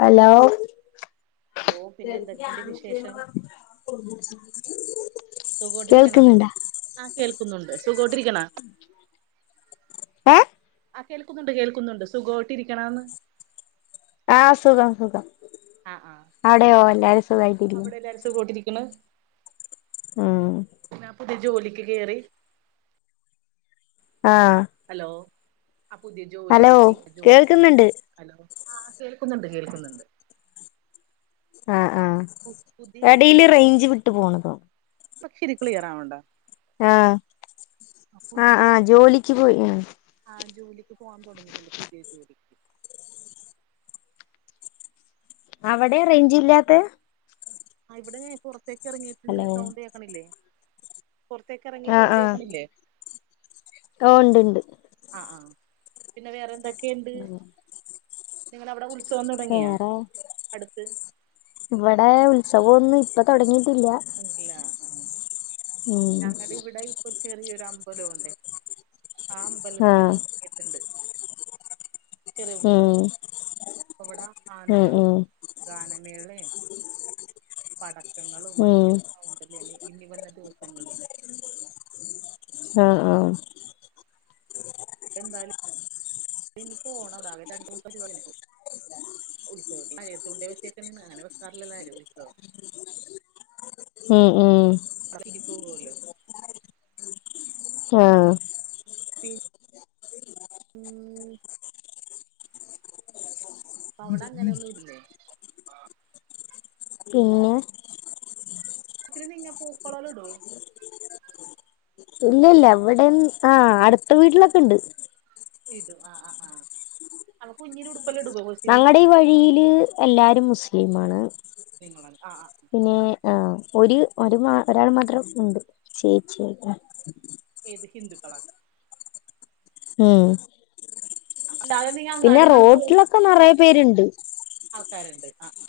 Hello [unintelligible] hello പിന്നെ എന്തൊക്കെയുണ്ട് വിശേഷം [unintelligible] സുഖവായിട്ടയിരിക്കണോ കേൾക്കുന്നുണ്ടാ ആഹ് കേൾക്കുന്നുണ്ട് സുഖവായിട്ടിരിക്കണൊ ഏയെ ആഹ് കേൾക്കുന്നുണ്ട് കേൾക്കുന്നുണ്ട് സുഖയിട്ട് ഇരിക്കണോന്ന് ആഹ് സുഖം സുഖം ആ ആ അവിടെയോ എല്ലാരും സുഖമായിട്ടിരിക്കു അവിടെ എല്ലാരും സുഖട്ടിരിക്കണ് ഉം ഞാൻ പുതിയ ജോലിക്ക് കേറി ആഹ് ഹലോ ആ പുതിയ ജോലി ഹലോ കിട്ടി ജോലിക്ക് കേറി കേൾക്കുന്നുണ്ട് ഹലോ ആഹ് കേൾക്കുന്നുണ്ട് കേൾക്കുന്നുണ്ട്. ആ ആഹ് പുതിയ ഇടയില് റേഞ്ച് വിട്ടു പോണതോ ഇപ്പച്ചിരി ക്ലിയർവണ്ടോ ആഹ് ആഹ് ആഹ് ജോലിക്ക് പോയി ആഹ് ജോലിക്ക് പോവാൻ തുടങ്ങിയിട്ടുണ്ട് പുതിയ ജോലി അവിടെ റേഞ്ച് ഇല്ലാത്ത ആഹ് ഇവിടെ ഞാന് പുറത്തേക്ക് ഇറങ്ങിയിട്ടുണ്ട് ഹലോ സൗണ്ട് കേക്കണില്ലേ? പുറത്തേക്കറങ്ങി ആഹ് സൗണ്ട് ആഹ് കേക്കണില്ലേ? ഓ ഉണ്ട് ഉണ്ട് ആഹ് പിന്നെ വേറെ എന്തൊക്കെണ്ട് നിങ്ങളവിടെ ഉത്സവം തുടങ്ങിയാ വേറെ അടുത്ത് ഇവിടെ ഉത്സവൊന്നും ഇപ്പൊ തുടങ്ങിട്ടില്ല. ഇല്ല ഉം ഞങ്ങടെ ഇവിടെ ഇപ്പൊ ചെറിയൊരു അമ്പലോണ്ട്. ആ അമ്പലത്തി ആഹ് തുടങ്ങിട്ടുണ്ട്. ചെറിയ ഉം ഉത്സവം അവിടെ ഉം ആനകളും ഉം ഗാനമേള പടക്കങ്ങളും ഉം ഭയങ്കര സൗ ഇനി വര്ന ദിവസങ്ങളിൽ ആഹ് ആഹ് എന്തായാലും നി പോണവിടെ ആകേ രണ്ടുവസ ഉത്സവഴത്തണ്ട വെച്ചേക്കെ അങ്ങനെ വെക്കാറില്ലല്ലാരും ഉത്സവം ആഹ് ആഹ് [unintelligible] വീട്ടിപോവോല്ലോ ആഹ് ഉം അപ്പൊ അവിടെ അങ്ങനെ ഒന്നും ഇല്ലേ? പിന്നെ ഇത്തിരി നിങ്ങ പൂക്കളല്ല ഇടോ? ഇല്ല ഇല്ല എവിടെ ആഹ് അടുത്ത വീട്ടിലൊക്കെ ഉണ്ട് ഇത് ആഹ് ആഹ് ആഹ് ആഹ് കുഞ്ഞടു പെ ഡുബോഗോ ഞങ്ങടെ ഈ വഴിയില് എല്ലാരും മുസ്ലിംമാണ് നിങ്ങളണ്ട് ആഹ് ആഹ് പിന്നെ ആ ഒരു ഒരു മാ ഒരാൾ മാത്രം ഉണ്ട് ചേച്ചിക്ക ഏത് ഹിന്ദുക്കളാണ് ഉം ലല്ലതി പിന്നെ റോട്ടിലൊക്കെ നിറയ പേര്ണ്ട് ആൾക്കാര്ണ്ട് ആഹ്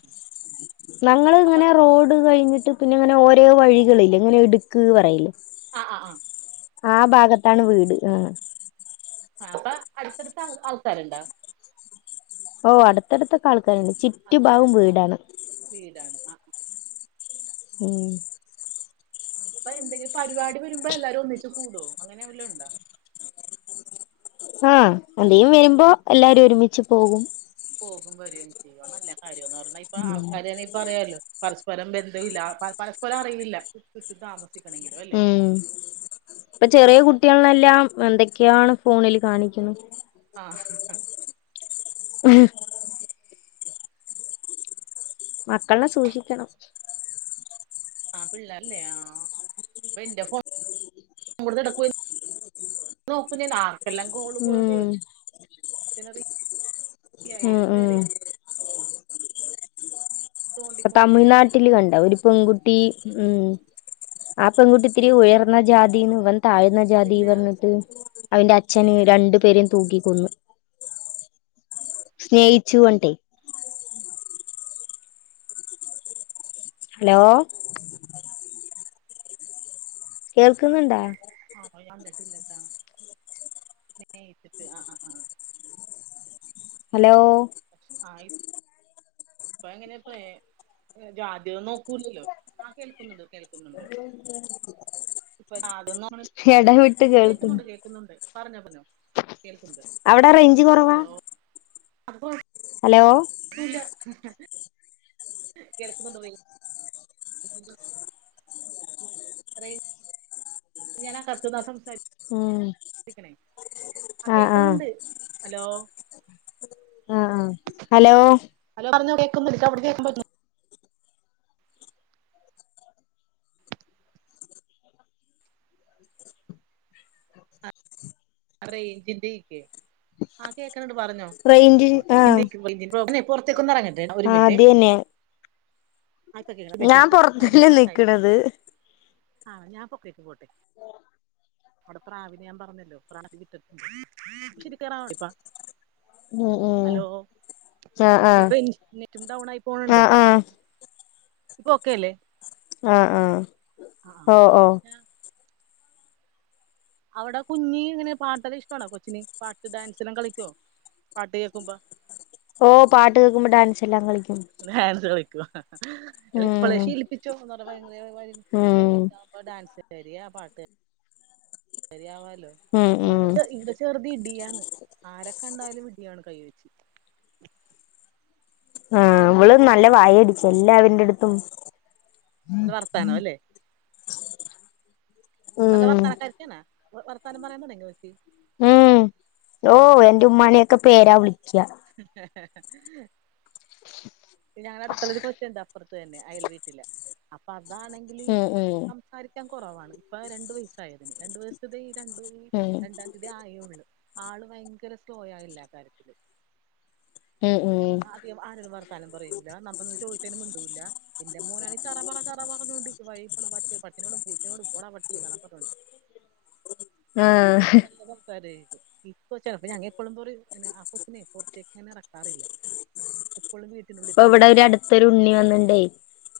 ഞങ്ങള് ഇങ്ങനെ റോഡ് കഴിഞ്ഞിട്ട് പിന്നെ ഇങ്ങനെ ഓരോ വഴികളില്ല ഇങ്ങനെ ഇട്ക്ക് പറയില്ലേ ആഹ് ആഹ് ആഹ് ആ ഭാഗത്താണ് വീട് ആ ആ അപ്പ അട്ത്തടുത്ത ആൾക്കാരുണ്ടോ ഓ അടുത്തടുത്ത ആൾക്കാര്ണ്ട് ചി ആൾക്കാര വീടാണ് ആ ഉം അപ്പൊ എന്തങ്കിലും പരിപാടി വരുമ്പോ എല്ലാരും ഒന്നിച്ച്കൂടോ അങ്ങനെല്ലും ഉണ്ടോ ആഹ് എന്തെങ്കി വരുമ്പോ എല്ലാരും ഒരുമിച്ച് പോകും പോകുമ്പോരും എ ചെയ്യോ നല്ല കാര്യംന്ന് പറഞ്ഞാൽ ഇപ്പ ആൾക്കാരന്നെ അ പറിയാലോ പരസ്പരം ബന്ധില്ല പരസ്പരം അറിയില്ല താമസ ണിക്ക ഉം ഇപ്പൊ ചെറിയ നമുക്ക് കുട്ടികൾനെല്ലാം എന്തൊക്കെയാണ് ഫോണിൽ കാണിക്ക്ന്ന ആഹ് ഉ മക്കളിനെ സൂക്ഷിക്കണം ആ പിള്ളല്ലേ ആ അ ഇന്റെ ഫോടുക്ക [unintelligible] നോക്കും ഞാൻ ആർക്കെല്ലാം ഗോള് പോയ ഉം [unintelligible] പി [unintelligible] നേ ഉം നേരെ ഉം [unintelligible] ഇപ്പ തോണ്ടിക്കൊണ്ടിരിക്കലായിരിക്കും തമിഴ്നാട്ടില് കണ്ട ഒരു പെൺകുട്ടി ഉം ആഹ് പെൺകുട്ടി ഇത്തിരി ഉയർന്ന ജാതിന്ന്വൻ താഴ്ന്ന ജാതി പിന്നെ പറ്ഞ്ഞിട്ട് അവന്റെ അച്ഛന് രണ്ടു പേരെയും തൂക്കിക്കൊന്നു സ്നേഹിച്ചു കൊണ്ടെയ് ഹലോ കേൾക്കുന്നുണ്ടാ ആഹ് പോയണ്ടിട്ടില്ലത്താ സ്നേട്ടിട്ട് ആഹ് ആഹ് ആഹ് ഹലോ ആയ് ഇപ്പ എങ്ങനെ പ്പെ ജാതിം നോക്കൂലല്ലോ. ആ കേൾക്കുന്നുണ്ട് കേൾക്കുന്നുണ്ട് [unintelligible] ഇപ്പ [unintelligible] എടവിട്ട് ആ കേക്കുന്നുണ്ട് കേക്കുന്നുണ്ട് പറഞ്ഞോ പറഞ്ഞോ കേൾക്ക്ണ്ട് അവിടെ റേഞ്ച് കുറവാ ഹലോ. അപ്പോ ഹലോ [unintelligible] കേൾക്കുന്നുണ്ടൊ വെയ് [unintelligible] പറയ് ഞാനാ [unintelligible] ഉം സംസാരിക്ക്ന്നെ ആ ആഹ് ആഹ് കേക്കുന്നുണ്ട് ഹലോ ആഹ് ആഹ് ഹലോ ഹലോ പറഞ്ഞ കേക്കുന്ന [unintelligible] [unintelligible] [unintelligible] റേയ്ഞ്ചിന്റെ ഇഷ്യുെ ആഹ് കേക്ക്ണ് ഇണ്ട് പറഞ്ഞോ റേഞ്ച് [unintelligible] ആഹ് [unintelligible] പൊറ്ത്ത്ക്കൊന്ന് എറങ്ങട്ടെ ഒരു ആഹ് മൻറ്റെ അത് തന്നെ ഞാൻ [unintelligible] പൊറത്തന്നെ നിക്കണത് ആ ഞാൻ പൊക്കക്ക് പോട്ടെ അടെ പ്രാവിനെ ഞാൻ പറഞ്ഞല്ലോ പ്രാവിനെ വിറ്റു [unintelligible] ഇപ്പ ഉം ഉം ഹലോ ആഹ് ചെല്പ്പ ആഹ് [unintelligible] നെറ്റും ഡൗൺ ആയി പോണ് ഇണ്ടേ. ആഹ് ആഹ് ഇപ്പോ ഓക്കേ അല്ലേ ആഹ് ആഹ് ഓഹ് ഓഹ് അവിടെ കുഞ്ഞി ഇങ്ങനെ പാട്ടേള് ഇഷ്ടാണോ കൊച്ചിന് പാട്ട് ഡാൻസ് എല്ലാം കളിക്കോ. പാട്ട് കേക്കുംമ്പ ഓ പാട്ട് കേക്കുമ്പോ ഡാൻസ് എല്ലാം കളിക്കും ഡാൻസ് കളിക്കോ അല്ല ഇപ്പളെ ഉം ശീലിപ്പിച്ചോ ഉം [unintelligible] ഇപ്പ ഡാൻസ് കേരിയ ആ പാട്ട് കാര്യാവാലോ ഉം ഉം ഇവിടെ ഇൻ ചെറുത് ഇടിയാണ്. ആരെ കണ്ടാലും ഇടിയാണ് കൈ വെച്ച്. ആഹ് എനിക്ക് ഇവള് നല്ല എനിക്ക് വായ ഇടിച്ച എല്ലാ വര്ന്റെ അടുത്തും. നല്ല വർത്താനം അല്ലേ. നല്ല ഉം വർത്താനക്കാര്ത്തിയാണ്. വർത്താനം പറയാൻ [unintelligible] [unintelligible] ഉം ഓ ആഹ് എന്റെ ഉമ്മാന്യാെക്കെ പേരാ വിളിക്ക പിന്നെ ഞങ്ങള്ടെ അടുത്തുള്ളൊരു കൊച്ചുണ്ട് അപ്പറ്ത്തെന്നെ അയൽ വീട്ടില് അപ്പൊ അതാണെങ്കില് ഉം ഉം സംസാരി ക്കാൻ കുറവാണ് ഇപ്പ രണ്ടു വയസായതിന് രണ്ടു വയസത് ഈ രണ്ട് ഉം രണ്ട ഇതായുള്ളൂ ആള് ഭയങ്കര സ്ലോയാ എല്ലാ കാര്യത്തിലും ഉം ഉം ആ- ആരോടും വർത്താനം പറയൂല്ല നമ്മളൊന്ന് ചോദിച്ചതിന് മിണ്ടൂല്ല ഇന്റെ മോനാണെങ്കി ചറ പറ ചറ പറഞ്ഞോണ്ടിരിക്കും വഴി പോന്ന പട്ടി പട്ടിനോടും പൂച്ചനോടും പോടാ പട്ടി പറഞ്ഞോണ്ട് ആഹ് [unintelligible] ഇപ്പോ ചെലപ്പോ ഞങ്ങെ എപ്പോളും പറയും ഇങ്ങനെ ആ കൊച്ചിനെ പുറത്തേക്ക ഇങ്ങനെ അറക്കാറില്ല എപ്പോളും വീട്ടിലുനുള്ളി ഇപ്പോ ഇവിടെ ഒര് അടുത്തൊരു ഉണ്ണി വന്നിണ്ടേ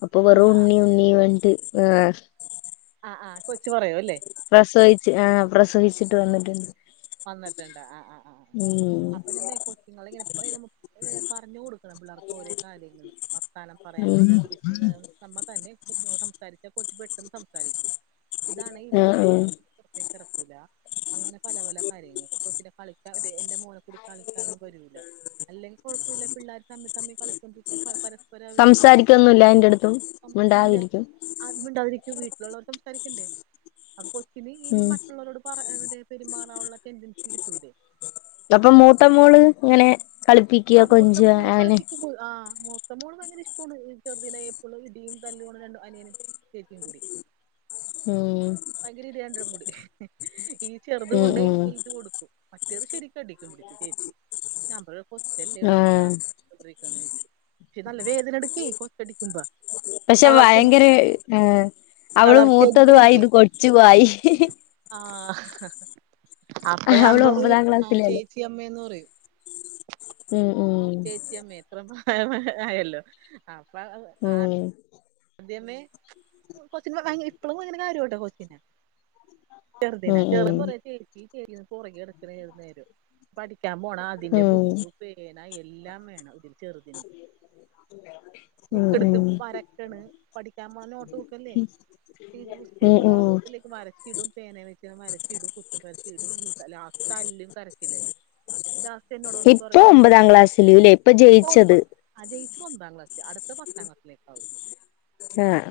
അപ്പൊ കുഞ്ഞ് വെറും ആ ഉണ്ണി ഉണ്ണി പറഞ്ഞിട്ട് ആഹ് ആഹ് കൊച്ചു പറയൂം അല്ലേ പ്രസവിച്ച് ആഹ് പ്രസവിച്ചിട്ട് വന്നിട്ടുണ്ട് വന്നിട്ടുണ്ട് ആഹ് ആഹ് ആഹ് ആഹ് ഉം അപ്പൊ ഞമ്മെ ഇങ്ങളെങ്ങനെ എപ്പെ നമ്മ പറഞ്ഞു കൊടുക്കണം പിള്ളേർക്ക് ഓരേ കാര്യങ്ങള് വത്താനം പറയാൻ ഉം വേണ്ടി ആഹ് ചേച്ചീനെ അങ്ങനൊ അമ്മ തന്നെ കൊച്ച്നോട് സംസാരിച്ചാ കൊച്ചു പെട്ടെന്ന് സംസാരിക്കും ഇതാണ് ആഹ് ഇവരാണ് ആഹ് പുറത്തേക്കറക്കൂല അങ്ങനെ പല പല കാര്യങ്ങൾ കൊച്ചിനെ കളിക്കാൻ എന്റെ മോനെക്കൂടി കളിക്കാനൊന്നും വരൂല്ല അല്ലെങ്കിൽ കുഴപ്പമില്ല പിള്ളേർ തമ്മി തമ്മി കളിച്ചുകൊണ്ടിരിക്കു പര സംസാരിക്കൊന്നുല്ല ഇൻ്റെ എടുത്തും മിണ്ടാതിരിക്കും അത് മിണ്ടാതിരിക്കും വീട്ടിലുള്ളവർ സംസാരിക്കണ്ടേ അപ്പം കൊച്ചിന് ഈ ഉം മറ്റുള്ളവരോട് പറ മറ്റേ പെരുമാറാനുള്ളെ ടെൻഡൻൻസി കിട്ടൂല്ലേ അപ്പൊ മൂത്ത മോള് ഇങ്ങനെ കളിപ്പിക്ക കൊഞ്ച അങ്ങനെ ആഹ് മോത്തമോൾ ഭയങ്കര ഇഷ്ടമാണ് ചെറുതിന എപ്പോഴും ഇടിയും തല്ലും ആണ് രണ്ടും അനിയനും ചെച്ചിം കൂടി ഉം ഭയങ്കര ഇടിയാണ് രണ്ടാളും കൂടി ഈ ചെറുത് ഉം കൊണ്ടോയി ഉം വലുതു കൊടുക്കും മറ്റേത് ശെരിക്കും അടിക്കും പിടിച്ചു ചേച്ചി ഞാൻ പറയും കൊച്ചല്ലേ എടോ എന്തിനാ ആഹ് പക്ഷേ നല്ല വേദന എടുക്കേ കൊത്തടിക്കുമ്പ പക്ഷെ ഭയങ്കര ഏ അവള് തളർത്തി മൂത്തതുമായി ഇത് കൊച്ചുവായി ആഹ് അപ്പ ഞാൻ അവള് പറിം ഒമ്പതാം ആ ക്ലാസ്സിലല്ലേ ചേച്ചി അമ്മേന്ന് പറയും ഉം ഉം [unintelligible] ഉം ആദ്യമേ കൊച്ചി ഭ ഇപ്പോഴും ഭയങ്കര കാര്യണ് ട്ടോ കൊച്ചിനെ ചെറുതിന ഉം പുറകെ നടക്കാണ് ഏത് നേരവും പഠിക്കാൻ പോകുന്ന ഉം അതിന്റെ ഉം ബുക്ക് പേന എല്ലാം വേണം ഇതിന് ഉം ബുക്ക് ഉം എടുത്ത് വരക്കണ് പഠിക്കാൻ പോകുന്ന നോട്ട്ബുക്ക്‌ അല്ലേ സ്കൂളിൽ ഉം ഉം കൊണ്ട് പോകാൻ ഉള്ള ഉം ബുക്ക്‌ അല്ലേ വരച്ചിടും പേന വെച്ച് വരച്ചിടും ബുക്ക്‌ പരത്തിടും പിന്നെ തല്ലും തരക്കില്ലായി [inaudible] ഇപ്പൊ ഒമ്പതാം ക്ലാസ്സിൽ അല്ലേ ഇപ്പൊ ജയിച്ചത് ആഹ് ജയിച്ചത് ഒമ്പതാം ക്ലാസ്സിൽ അടുത്തത് പത്താം ക്ലാസ്സിലേക്ക് ആവും ആഹ്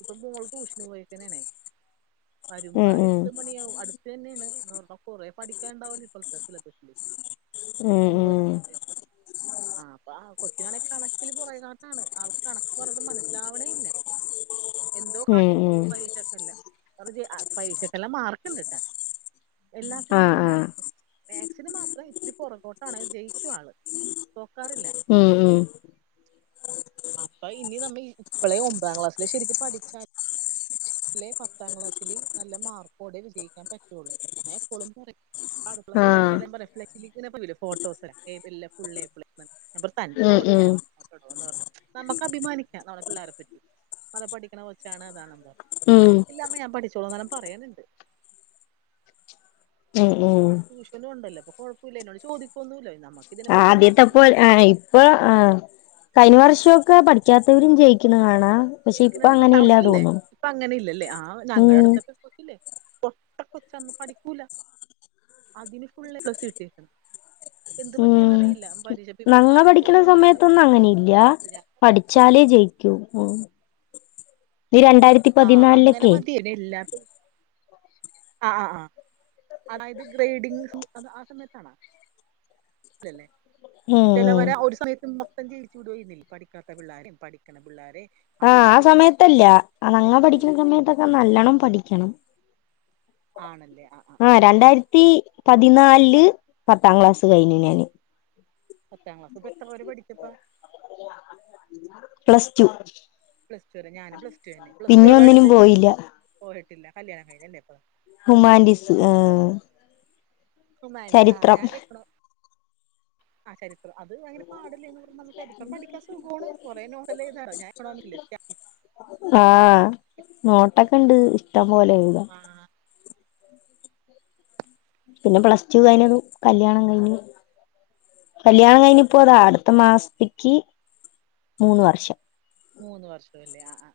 ഇപ്പൊ മോൾ ട്യൂഷൻ പോയിക്കാണെന്നെ ആണ് ഉം വരുമ്പോ ഉം എട്ട് മണി ആവും അടുത്ത് തന്നെ ആണ് കൊറെ പഠിക്കാൻ ഉണ്ടാവല്ലോ ഇപ്പോഴത്തെ പിള്ളേർക്ക് ഉം ഒമ്പതിൽ ഉം അല്ലേ ആഹ് കൊച്ചിനാണെകിൽ കണക്കിൽ പുറകോട്ട് ആണ് അവൾക്ക് കണക്ക് അങ്ങട്ട് മനസ്സി ലാവിണില്ല എന്തോ ഉം കാട്ടി ഉം ക്കൂട്ടും പരീ ക്ഷക്കെല്ലാം പരീക്ഷക്കെല്ലാം മാർക്ക് ഉണ്ട് ട്ടാ എല്ലാത്തിനും ആഹ് നല്ല ആഹ് മാർക്ക് ണ്ട് മാക്സിന് മാത്രം ഇത്തിരി പുറകോട്ട് ആണ് ജയിക്കും ആൾ തോക്കാറില്ല ഉം ഉം അപ്പൊ ഇനി നമ്മ ഇപ്പോളേ ഒമ്പതാം ക്ലാസ്സിലെ ശെരിക്കും പഠിച്ചാ ലെ പത്താം ക്ലാസ്സില് നല്ല മാർക്കോടെ വിജയിക്കാൻ പറ്റുള്ളു ഞാൻ എപ്പോഴും പറയും ആഹ് ഫ്ളക്സ് ൽ ഇങ്ങനെ വരൂലേ ഫോട്ടോസ് എല്ലാം ഫുള്ള് എ പ്ലസ് അന്റെ ഉം ഫോട്ടോ ഉം ഇങ്ങനെ വരണം ട്ടോ എന്ന് പറയും നമ്മുക്ക് അഭിമാനിക്കാം നമ്മളെ പിള്ളേരെെ പറ്റി നല്ല പഠിക്കണ കൊച്ചാണ് അതാണ് എന്ന് പറഞ്ഞു ഉം ഇല്ല അമ്മ ഞാൻ പഠിച്ചോളോന്നാരം പറയുനുണ്ട് ഉം ഉം ട്യൂഷൻ പോകുന്നുണ്ടല്ലോ അപ്പൊ കുഴപ്പമില്ല എന്നോട് ചോദിക്കൊന്നും ഇല്ല എഴുതാൻ ഒന്നും ആ ആദ്യത്തെപ്പോ അറിയില്ല ഇപ്പ ആ കഴിഞ്ഞ വർഷം പഠിക്കാത്തവരും ജയിക്കുന്ന കാണാ പക്ഷെ ഇപ്പൊ ജയിക്കുന്നുണ്ട് പത്താം അങ്ങനെയല്ലാ ക്ലസ്സിലല്ലേ തോന്നുന്നു ഇപ്പൊ അങ്ങനെ ഇല്ലല്ലേ ആ ഞങ്ങളുടെ ഉം അടുത്തപ്പ ഇപ്പോക്കില്ലേ പൊട്ടാ കൊച്ചാണ് പഠിക്കൂല അതിന് ഫുള്ള് എ പ്ലസ് കിട്ടീക്കന് ഉം പേപ്പർ ഞങ്ങൾ പഠിക്കണ മാറിപ്പോയാണ് എന്താന്ന് സമയത്തൊന്നും അങ്ങനെ ഇല്ല ഞാൻ പഠി ച്ചാലേ ജയിക്കൂ നീ രണ്ടായിരത്തി ആഹ അങ്ങനെ പതിനാലിലൊക്കെ മതി ഇനി എല്ലാർക്കും ആ ആ ആ് അതായത് ഗ്രേഡിങ് അ ആ സമയത്താണോ അല്ലല്ലേ ഉം ഉം ചിലവരെ ഒരു സമയത്തും മൊത്തം ജയിച്ചു വിടെന്നു പഠിക്കാത്ത പിള്ളോരെ പഠിക്കണ പിള്ളോര ആഹ ആ സമയത്തല്ല ഞങ്ങൾ അല്ല പഠിക്കുന്ന ആ സമയത്തൊക്കെ നല്ലോണം പഠിക്കണം ആണല്ലേ ആ ആ രണ്ടായിരത്തി പതിനാലില് പത്താം ക്ലാസ്സ് കഴിഞ്ഞു ഞാന് പത്താം ക്ലാസ്സി ഇപ്പ എത്ര വരെ പഠിച്ചിപ്പാ പ്ലസ് ടു പ്ലസ് ടു വരെ ഞാനും പ്ലസ് ടു അന്നെ പ്ലസ് ടു പിന്നെ ഏതാ ഒന്നിനും എടുത്തെ പോയില്ല പോയിട്ടില്ല കല്യാണം കഴിഞ്ഞല്ലേപ്പൊ ഹുമാൻ്റീസ് ആഹ ഹുമാൻസ് ആഹാ ഞാൻ എക്കണോ- ചരിത്രം [unintelligible] ചരിത്രംപഠിക്കാൻ സുഖാണ് കുറേ നോട്ടെല്ലാം എഴുതാ [unintelligible] ആഹ് നോട്ടൊക്കെ ഇണ്ട് ഇഷ്ടം പോലെ എഴുതാൻ ആഹ് പിന്നെ പ്ലസ് ടു കയിഞ്ഞത് കല്യാണം കയിഞ്ഞു കല്യാണം കഴിഞ്ഞിപ്പോ അതാ അടുത്ത മാസത്തേക്ക് മൂന്ന് വർഷം മൂന്നു വർഷം അല്ലേ ആഹ ആഹ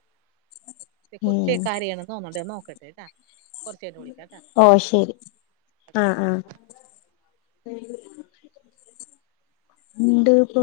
ഈ കൊച്ചേ ഉം കരയണോതോന്നണ്ടേ നോക്കട്ടെട്ടാ ഓ ശെരി ആഹ ആഹ ഇണ്ട് പ്പോ